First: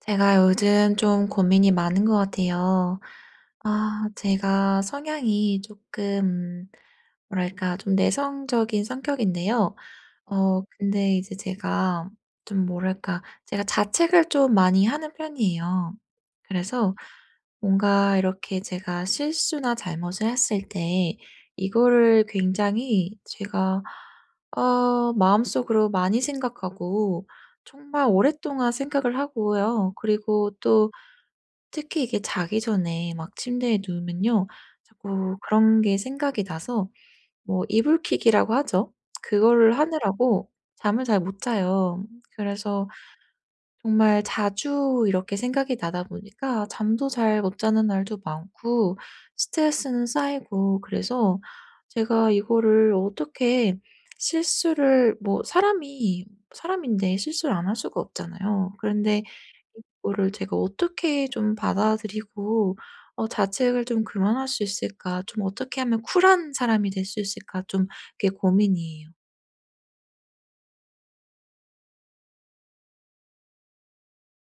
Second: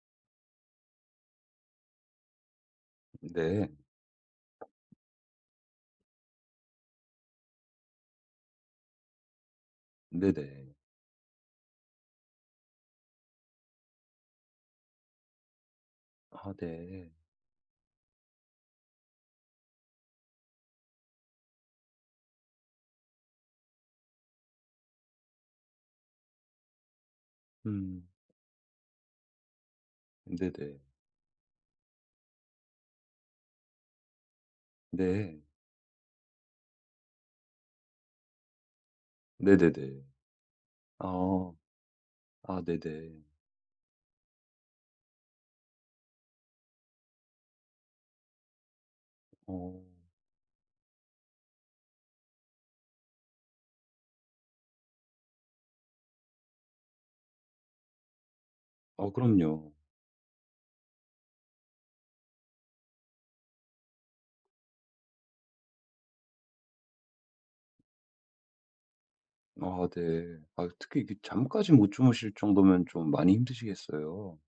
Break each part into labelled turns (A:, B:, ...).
A: 제가 요즘 좀 고민이 많은 것 같아요.
B: 네.
A: 아, 제가 성향이 조금, 뭐랄까, 좀 내성적인 성격인데요.
B: 네네.
A: 근데 이제 제가 좀 뭐랄까, 제가 자책을 좀 많이 하는 편이에요.
B: 아
A: 그래서
B: 네.
A: 뭔가 이렇게 제가 실수나 잘못을 했을 때 이거를 굉장히 제가 마음속으로 많이 생각하고
B: 음.
A: 정말 오랫동안 생각을 하고요. 그리고
B: 네네.
A: 또 특히 이게 자기 전에 막 침대에 누우면요. 자꾸
B: 네.
A: 그런 게 생각이 나서 뭐 이불킥이라고 하죠. 그거를
B: 네네네.
A: 하느라고 잠을 잘 못
B: 아.
A: 자요.
B: 아
A: 그래서
B: 네네.
A: 정말 자주 이렇게 생각이 나다 보니까 잠도 잘 못 자는 날도 많고
B: 어.
A: 스트레스는 쌓이고 그래서 제가 이거를 어떻게 실수를 뭐 사람이 사람인데 실수를 안 할 수가 없잖아요.
B: 아
A: 그런데
B: 그럼요.
A: 이거를 제가 어떻게 좀 받아들이고 자책을 좀 그만할 수 있을까? 좀 어떻게 하면 쿨한 사람이 될 수 있을까? 좀 그게 고민이에요.
B: 아 네. 아 특히 이게 잠까지 못 주무실 정도면 좀 많이 힘드시겠어요.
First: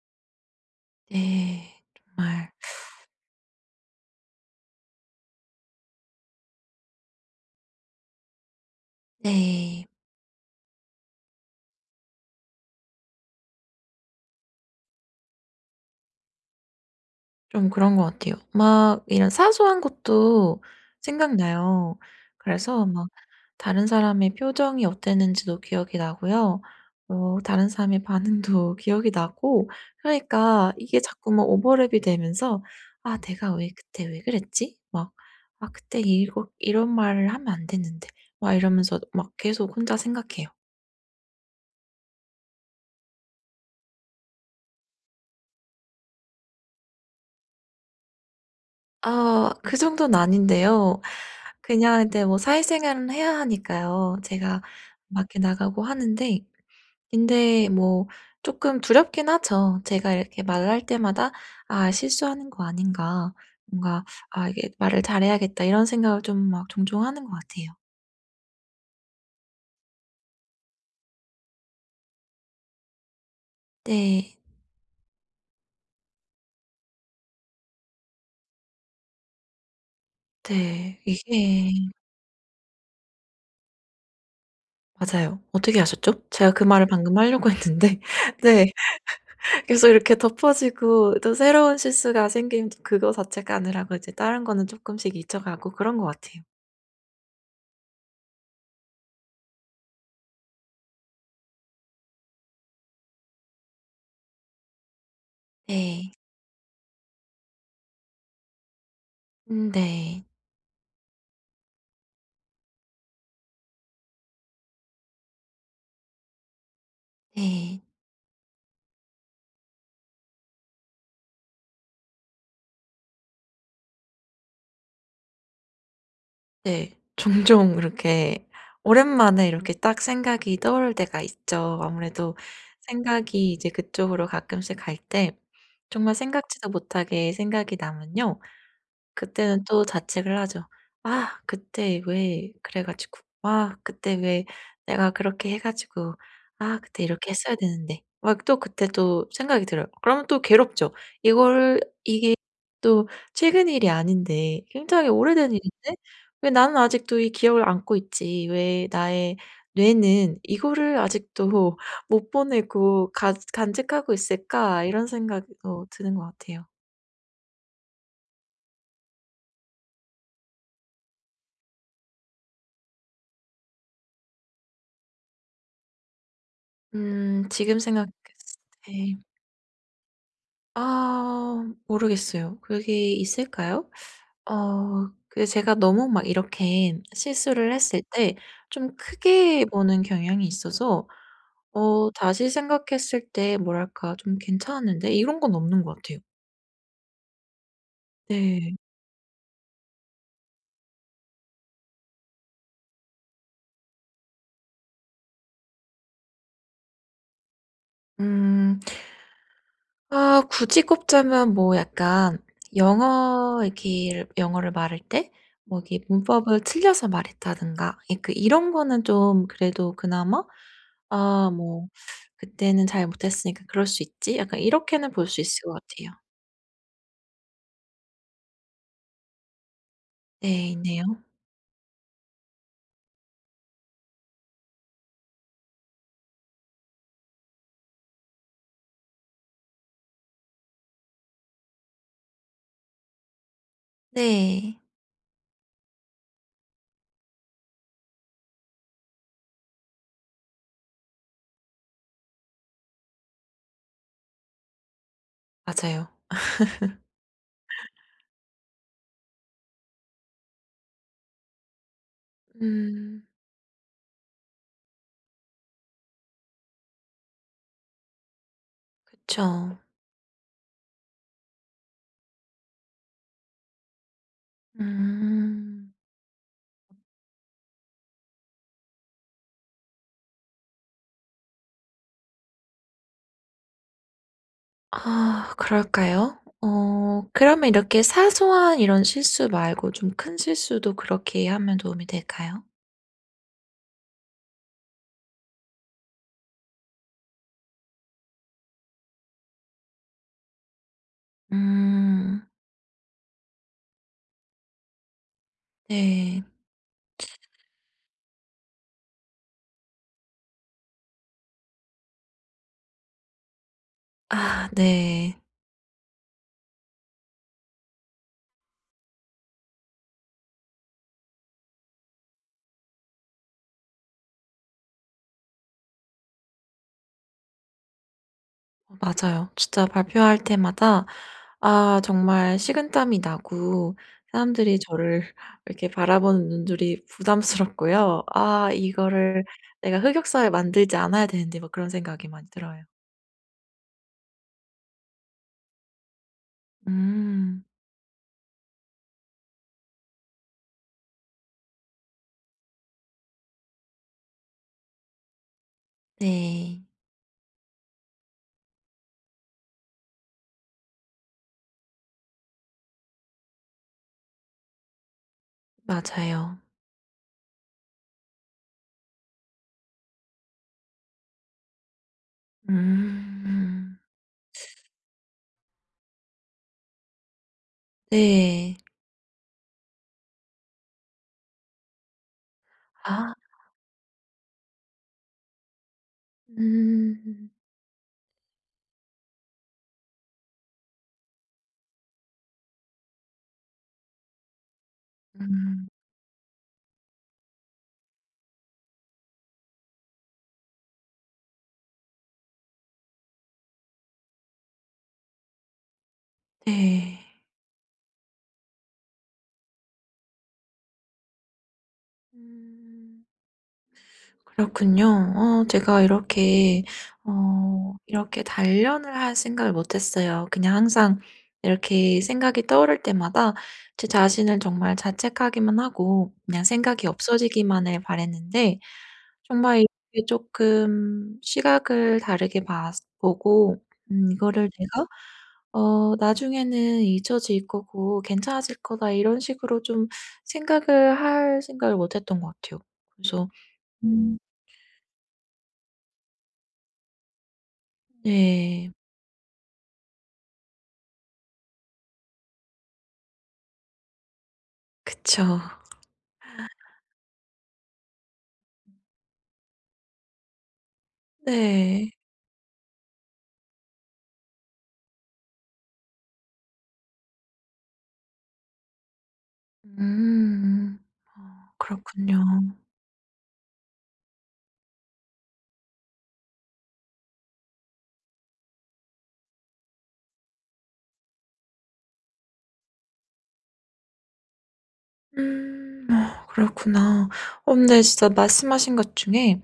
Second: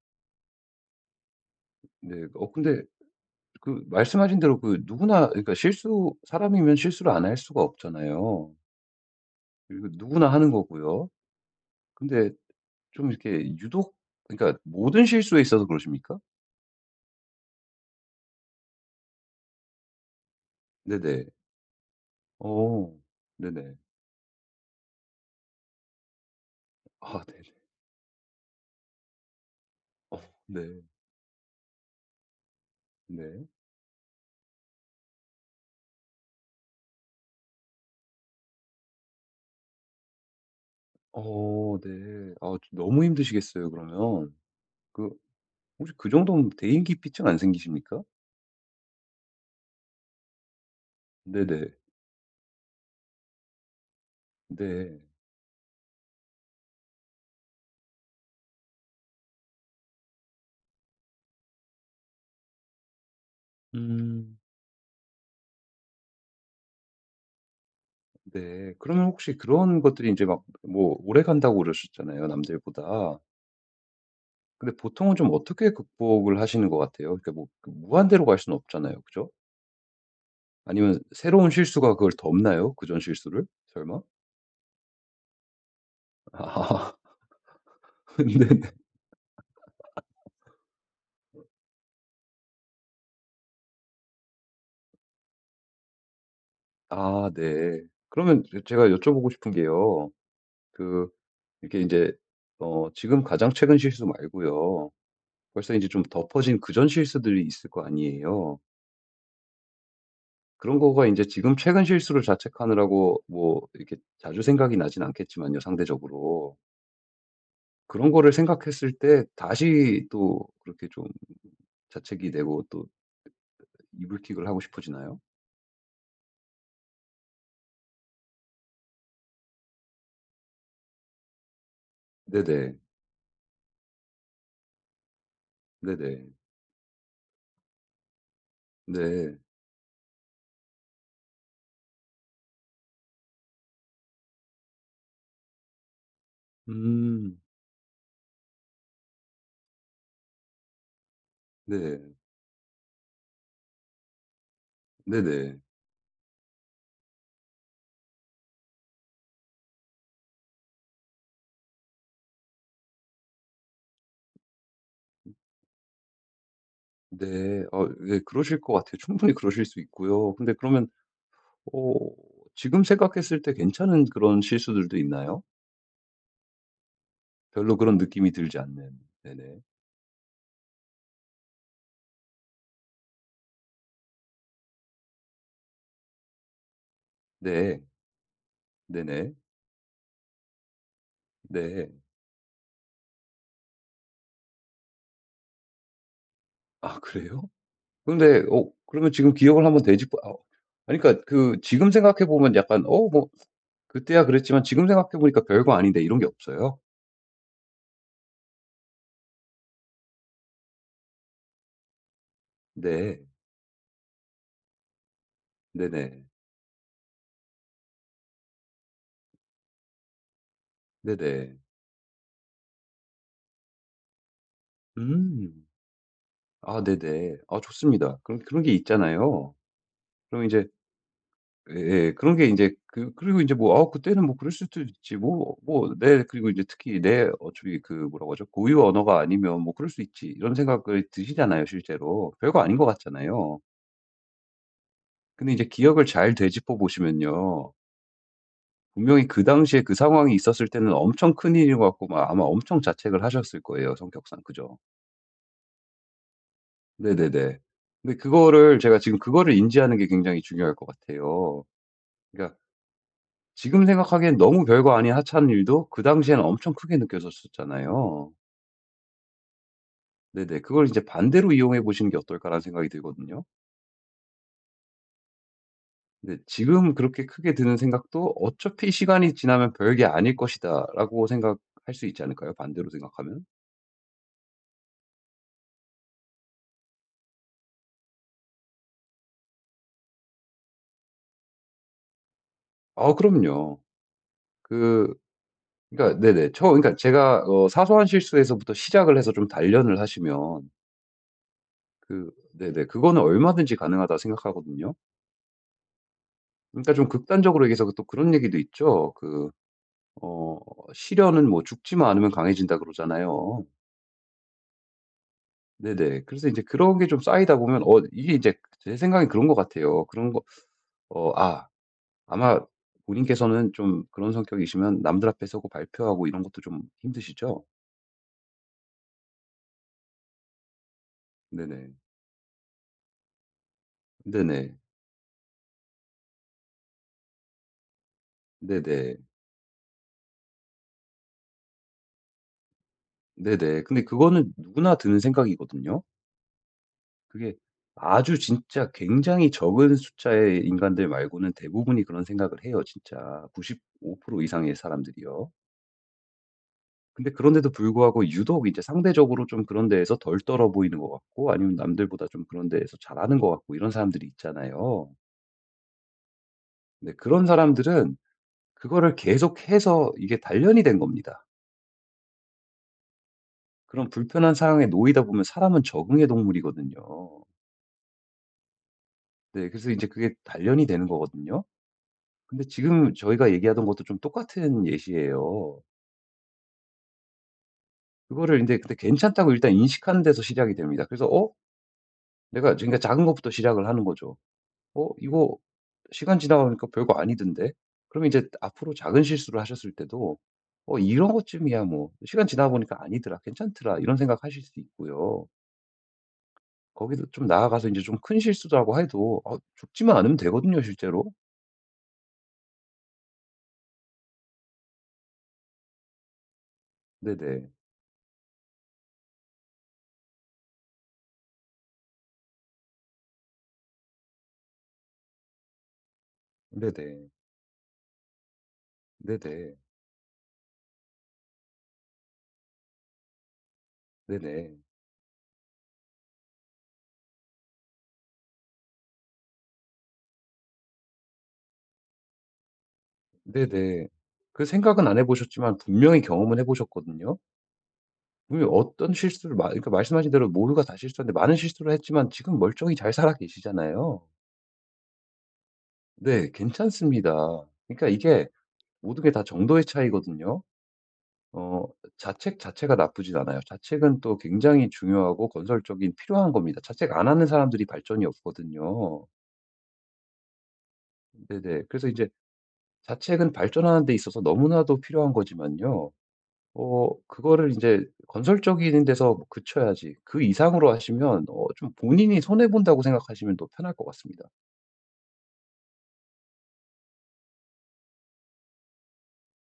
A: 네.
B: 네.
A: 정말.
B: 근데 그 말씀하신 대로 그 누구나 그러니까 실수 사람이면 실수를 안 할 수가 없잖아요.
A: 네.
B: 그리고 누구나 하는 거고요. 근데 좀 이렇게 유독 그러니까 모든 실수에 있어서 그러십니까?
A: 좀 그런 것 같아요. 막 이런 사소한 것도
B: 네네.
A: 생각나요. 그래서
B: 어.
A: 막
B: 네네.
A: 다른 사람의 표정이 어땠는지도 기억이 나고요.
B: 아 네네.
A: 다른 사람의 반응도 기억이 나고
B: 어
A: 그러니까
B: 네.
A: 이게 자꾸 막 오버랩이 되면서 '아
B: 네.
A: 내가 왜 그때 왜 그랬지?' 막 '아 그때 이거 이런 말을 하면 안 됐는데.' 막 이러면서 막 계속 혼자 생각해요.
B: 어 네. 아 너무 힘드시겠어요 그러면. 그 혹시 그 정도면 대인기피증 안 생기십니까?
A: 아 그 정도는 아닌데요.
B: 네네.
A: 그냥 이제 뭐 사회생활은 해야 하니까요. 제가
B: 네.
A: 밖에 나가고 하는데 근데 뭐 쪼끔 두렵긴 하죠. 제가 이렇게 말을 할 때마다 '아 실수하는 거 아닌가.' 뭔가
B: 음.
A: '아 이게 말을 잘해야겠다.' 이런 생각을 좀 막 종종 하는 것 같아요.
B: 네. 그러면 혹시 그런 것들이 이제 막 뭐 오래 간다고 그러셨잖아요 남들보다.
A: 네.
B: 근데 보통은 좀 어떻게 극복을 하시는 것 같아요? 그러니까 뭐 그 무한대로 갈 수는 없잖아요. 그죠? 아니면
A: 네.
B: 새로운
A: 이게
B: 실수가 그걸 덮나요? 그전 실수를? 설마?
A: 맞아요. 어떻게 아셨죠? 제가 그 말을
B: 아
A: 방금 하려고 했는데.
B: 네네.
A: 네. 계속 이렇게 덮어지고 또 새로운 실수가 생기면 또 그거 자체가 아니라고 이제 다른 거는 쪼끔씩 잊혀가고 그런 것 같아요.
B: 아 네. 그러면 제가 여쭤보고 싶은 게요. 그 이렇게 이제 지금 가장 최근 실수 말고요. 벌써 이제 좀
A: 네.
B: 덮어진 그전 실수들이 있을 거 아니에요.
A: 네.
B: 그런 거가 이제 지금 최근 실수를 자책하느라고 뭐 이렇게 자주 생각이 나진 않겠지만요, 상대적으로.
A: 네.
B: 그런 거를 생각했을 때 다시 또 그렇게 좀 자책이 되고 또 이불킥을 하고 싶어지나요?
A: 네. 종종 이렇게 오랜만에 이렇게 딱 생각이 떠오를 때가 있죠. 아무래도
B: 네네.
A: 생각이 이제 그쪽으로 가끔씩 갈 때 정말
B: 네네.
A: 생각지도 못하게 생각이 나면요.
B: 네.
A: 그때는 또 자책을 하죠. '아 그때 왜 그래 가지고 아 그때 왜 내가 그렇게 해 가지고 아 그때 이렇게
B: 음.
A: 했어야 되는데.' 막 또 그때 또 생각이 들어요. 그러면 또 괴롭죠. 이걸
B: 네.
A: 이게 또 최근 일이 아닌데 굉장히 오래된
B: 네네.
A: 일인데 '왜 나는 아직도 이 기억을 안고 있지? 왜 나의 뇌는 이거를 아직도 못 보내고 간 간직하고 있을까?' 이런 생각이 드는 것 같아요.
B: 네. 아 예 그러실 것 같아요. 충분히 그러실 수 있고요. 근데 그러면 어 지금 생각했을 때 괜찮은 그런 실수들도 있나요? 별로
A: 지금
B: 그런 느낌이 들지
A: 생각했을
B: 않는.
A: 때
B: 네네.
A: 아 모르겠어요. 그게 있을까요? 그 제가 너무 막 이렇게 실수를
B: 네.
A: 했을 때 좀
B: 네네.
A: 크게 보는 경향이 있어서
B: 네.
A: 다시 생각했을 때 뭐랄까 '좀 괜찮았는데?' 이런 건 없는 것 같아요.
B: 아 그래요? 근데
A: 네.
B: 그러면 지금 기억을 한번 되짚어 아 아니 그러니까 그 지금 생각해 보면 약간 '어 뭐 그때야 그랬지만 지금 생각해 보니까 별거 아닌데.' 이런 게 없어요?
A: 음. 아 굳이 꼽자면 뭐 약간
B: 네.
A: 영어 이렇게 영어를 말할 때 뭐 이게
B: 네네.
A: 문법을 틀려서 말했다든가 그 이런 거는 좀 그래도 그나마 '아
B: 네네.
A: 뭐 그때는 잘 못했으니까 그럴 수 있지.' 약간 이렇게는 볼 수 있을
B: 음.
A: 것 같아요.
B: 아 네네. 아 좋습니다. 그런 그런 게 있잖아요. 그럼 이제
A: 네 있네요.
B: 예 그런 게 인제 그 그리고 인제 뭐 아 그때는 뭐 그럴 수도 있지 뭐 뭐 내 그리고 이제 특히 내 어차피 그 뭐라고 하죠? 고유 언어가 아니면 '뭐 그럴 수 있지.' 이런 생각이 드시잖아요 실제로. 별거 아닌 것 같잖아요.
A: 네.
B: 근데 이제 기억을 잘 되짚어 보시면요. 분명히 그 당시에 그 상황이 있었을 때는 엄청 큰일인 것 같고 막 아마 엄청 자책을 하셨을 거예요 성격상. 그죠?
A: 맞아요.
B: 네네네. 근데 그거를 제가 지금 그거를 인지하는 게 굉장히 중요할 것 같아요. 그러니까
A: 음
B: 지금 생각하기엔 너무 별거 아닌 하찮은 일도 그 당시에는 엄청 크게 느껴졌었잖아요.
A: 그쵸.
B: 네네. 그걸 이제 '반대로 이용해 보시는 게 어떨까.'라는 생각이 들거든요.
A: 음.
B: 근데 지금 그렇게 크게 드는 생각도 '어차피 시간이 지나면 별게 아닐 것이다.'라고 생각할 수 있지 않을까요? 반대로 생각하면?
A: 아 그럴까요? 그러면 이렇게 사소한 이런 실수 말고 좀 큰 실수도 그렇게 하면 도움이 될까요?
B: 아 그럼요. 그 그러니까 네네. 처 그러니까 제가 사소한 실수에서부터 시작을 해서 좀 단련을 하시면 그
A: 음.
B: 네네. 그거는 얼마든지 가능하다 생각하거든요.
A: 네.
B: 그러니까 좀 극단적으로 얘기해서 또 그런 얘기도 있죠. 그 어 시련은 뭐 "죽지만 않으면 강해진다." 그러잖아요.
A: 아 네.
B: 네네. 그래서 이제 그런 게 좀 쌓이다 보면 이게 이제 제 생각엔 그런 것 같아요. 그런 거 어 아 아마 본인께서는 좀 그런 성격이시면 남들 앞에 서고 발표하고 이런 것도 좀 힘드시죠?
A: 어 맞아요. 진짜 발표할 때마다
B: 네네.
A: 아 정말 식은땀이 나고
B: 네네.
A: 사람들이 저를 이렇게 바라보는 눈들이 부담스럽고요. '아
B: 네네.
A: 이거를 내가 흑역사를 만들지 않아야 되는데.' 막 그런 생각이 많이 들어요.
B: 네네. 근데 그거는 누구나 드는 생각이거든요. 그게
A: 음.
B: 아주 진짜 굉장히 적은 숫자의 인간들 말고는 대부분이 그런 생각을 해요 진짜. 95% 이상의 사람들이요.
A: 네.
B: 근데 그런데도 불구하고 유독 이제 상대적으로 좀 그런 데에서 덜 떨어 보이는 것 같고 아니면 남들보다 좀 그런 데에서 잘하는 것 같고 이런 사람들이 있잖아요.
A: 맞아요.
B: 근데 그런 사람들은 그거를 계속해서 이게 단련이 된 겁니다.
A: 음.
B: 그런 불편한 상황에 놓이다 보면 사람은 적응의 동물이거든요.
A: 네.
B: 네, 그래서 이제 그게 단련이 되는 거거든요. 근데 지금
A: 아.
B: 저희가 얘기하던 것도 좀 똑같은 예시예요.
A: 음.
B: 그거를 이제 근데 괜찮다고 일단 인식하는 데서 시작이 됩니다. 그래서 '어?' 내가 그러니까 작은 것부터 시작을 하는 거죠. "어 이거
A: 음.
B: 시간 지나가 보니까 별거 아니던데." 그러면 이제 앞으로 작은 실수를 하셨을 때도 '어 이런 것쯤이야 뭐. 시간 지나가 보니까 아니더라. 괜찮더라.' 이런 생각하실 수 있고요. 거기서
A: 네.
B: 좀 나아가서 이제 좀 큰 실수라고 해도 죽지만 않으면 되거든요 실제로.
A: 음. 그렇군요. 제가 이렇게
B: 네네.
A: 이렇게 단련을 할 생각을 못 했어요. 그냥 항상 이렇게 생각이 떠오를 때마다 제 자신을 정말 자책하기만 하고 그냥 생각이
B: 네네.
A: 없어지기만을 바랬는데
B: 네네.
A: 정말 이렇게 조금 시각을 다르게 봐 보고 '이거를
B: 네네.
A: 내가 나중에는 잊혀질 거고 괜찮아질 거다.' 이런 식으로 좀 생각을 할 생각을 못 했던 것 같아요. 그래서
B: 네네.
A: 음,
B: 그 생각은 안 해 보셨지만 분명히 경험은 해 보셨거든요. 분명히
A: 네.
B: 어떤 실수를 마 그러니까 말씀하신 대로 모두가 다 실수하는데 많은 실수를 했지만 지금 멀쩡히 잘 살아 계시잖아요.
A: 그쵸.
B: 네. 괜찮습니다. 그러니까 이게 모든 게 다 정도의 차이거든요. 어
A: 네.
B: 자책 자체가 나쁘진 않아요. 자책은 또 굉장히 중요하고 건설적인 필요한 겁니다. 자책 안 하는 사람들이 발전이 없거든요.
A: 음. 어
B: 네네. 그래서 이제
A: 그렇군요.
B: 자책은 발전하는 데 있어서 너무나도 필요한 거지만요. 그거를 이제 건설적인 데서 그쳐야지 그 이상으로 하시면 좀 본인이 손해 본다고 생각하시면 더 편할 것 같습니다.
A: 음. 어 그렇구나. 근데 진짜 말씀하신 것 중에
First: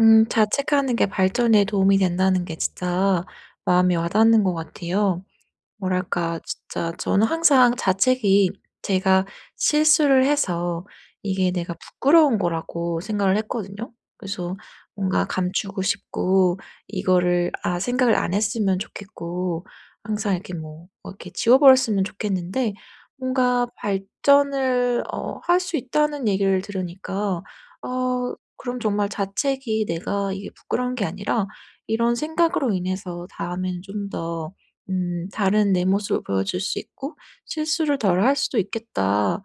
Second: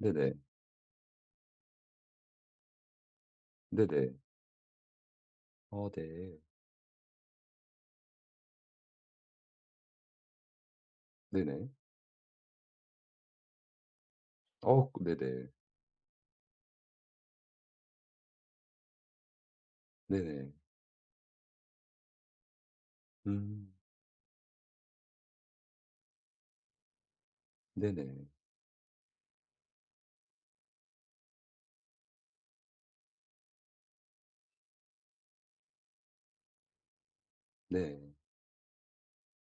A: 자책하는 게 발전에 도움이 된다는 게 진짜 마음에 와
B: 네네.
A: 닿는 것 같아요.
B: 어 네.
A: 뭐랄까 진짜 저는 항상 자책이 제가 실수를 해서 이게
B: 네네.
A: 내가 부끄러운 거라고 생각을 했거든요. 그래서
B: 어
A: 뭔가
B: 네네.
A: 감추고 싶고 이거를 생각을 안 했으면 좋겠고 항상
B: 네네.
A: 이렇게 뭐 뭐 이렇게 지워버렸으면 좋겠는데 뭔가
B: 음.
A: 발전을 할 수 있다는 얘기를 들으니까
B: 네네.
A: 그럼 정말 자책이 내가 이게 부끄러운 게 아니라 이런 생각으로 인해서 다음에는 좀더 '다른 내 모습을 보여줄 수 있고 실수를
B: 네.
A: 덜 할 수도 있겠다.'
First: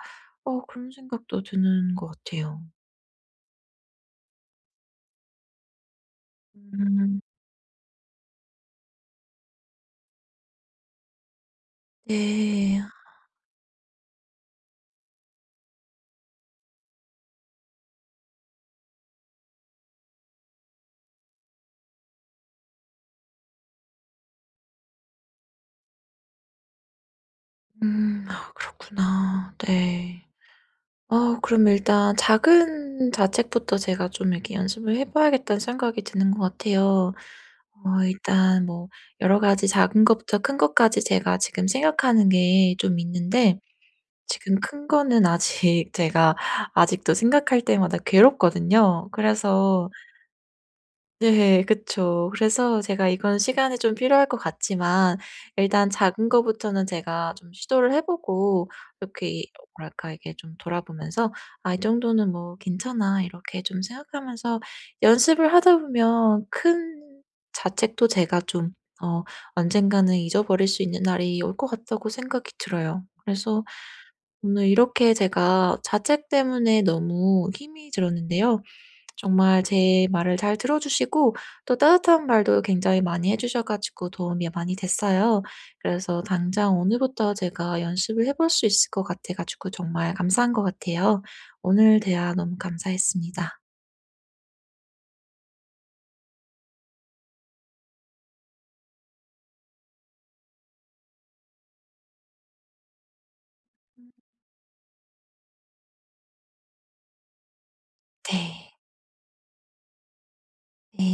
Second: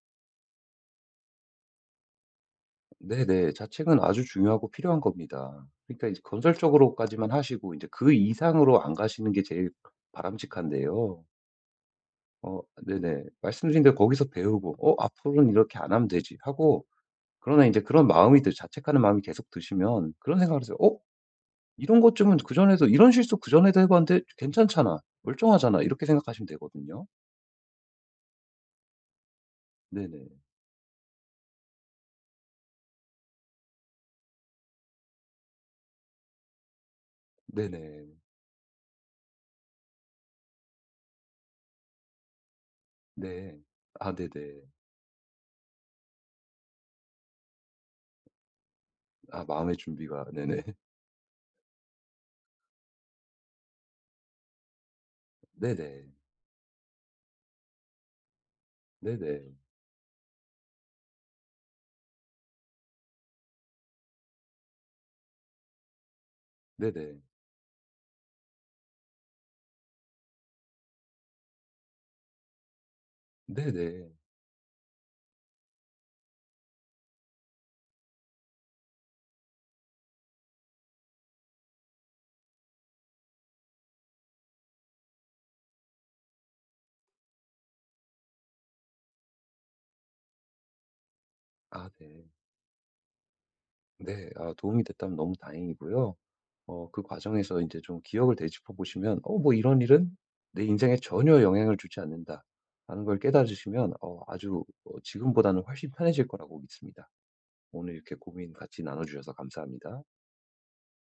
A: 그런 생각도 드는 것 같아요.
B: 네네. 자책은 아주 중요하고 필요한 겁니다. 그러니까 이제
A: 음 음.
B: 건설적으로까지만 하시고 이제 그 이상으로 안 가시는 게 제일 바람직한데요. 어
A: 네.
B: 네네. 말씀 드린 대로 거기서 배우고 '어 앞으로는 이렇게 안 하면 되지.' 하고 그러나 이제 그런 마음이 드 자책하는 마음이 계속 드시면 그런 생각을 하세요. '어 이런 것쯤은 그전에도 이런 실수 그전에도 해 봤는데 괜찮잖아. 멀쩡하잖아.' 이렇게 생각하시면 되거든요.
A: 아 그렇구나. 네.
B: 네네.
A: 그럼 일단 작은 자책부터 제가 좀 이렇게 연습을 해 봐야겠다는 생각이 드는 것 같아요.
B: 네네.
A: 일단 뭐 여러 가지 작은 것부터 큰 것까지 제가 지금 생각하는 게 좀
B: 네.
A: 있는데
B: 아 네네.
A: 지금 큰 거는 아직 제가 아직도 생각할 때마다 괴롭거든요.
B: 아 마음의
A: 그래서
B: 준비가 네네.
A: 네 그쵸. 그래서 제가 이건 시간이 좀 필요할 것 같지만 일단
B: 네네.
A: 작은 거부터는 제가 좀 시도를 해 보고 이렇게
B: 네네.
A: 뭐랄까 이게 좀 돌아보면서 '아 이 정도는 뭐 괜찮아.' 이렇게 좀 생각하면서 연습을 하다 보면
B: 네네.
A: 큰 자책도 제가 좀 어 언젠가는 잊어버릴 수 있는 날이 올 것 같다고 생각이 들어요. 그래서
B: 네네.
A: 오늘 이렇게 제가 자책 때문에 너무 힘이 들었는데요. 정말 제 말을 잘 들어주시고 또 따뜻한 말도 굉장히 많이 해주셔 가지고 도움이 많이 됐어요. 그래서 당장 오늘부터 제가 연습을 해볼 수 있을 것 같아 가지고 정말 감사한 것 같아요.
B: 아
A: 오늘
B: 네.
A: 대화 너무 감사했습니다.
B: 네. 아 도움이 됐다면 너무 다행이고요. 그 과정에서 인제 좀 기억을 되짚어 보시면 '어 뭐 이런 일은 내 인생에 전혀 영향을 주지 않는다.'라는 걸 깨달으시면 아주 어 지금보다는 훨씬 편해질 거라고 믿습니다. 오늘 이렇게 고민
A: 네.
B: 같이 나눠 주셔서 감사합니다.
A: 네.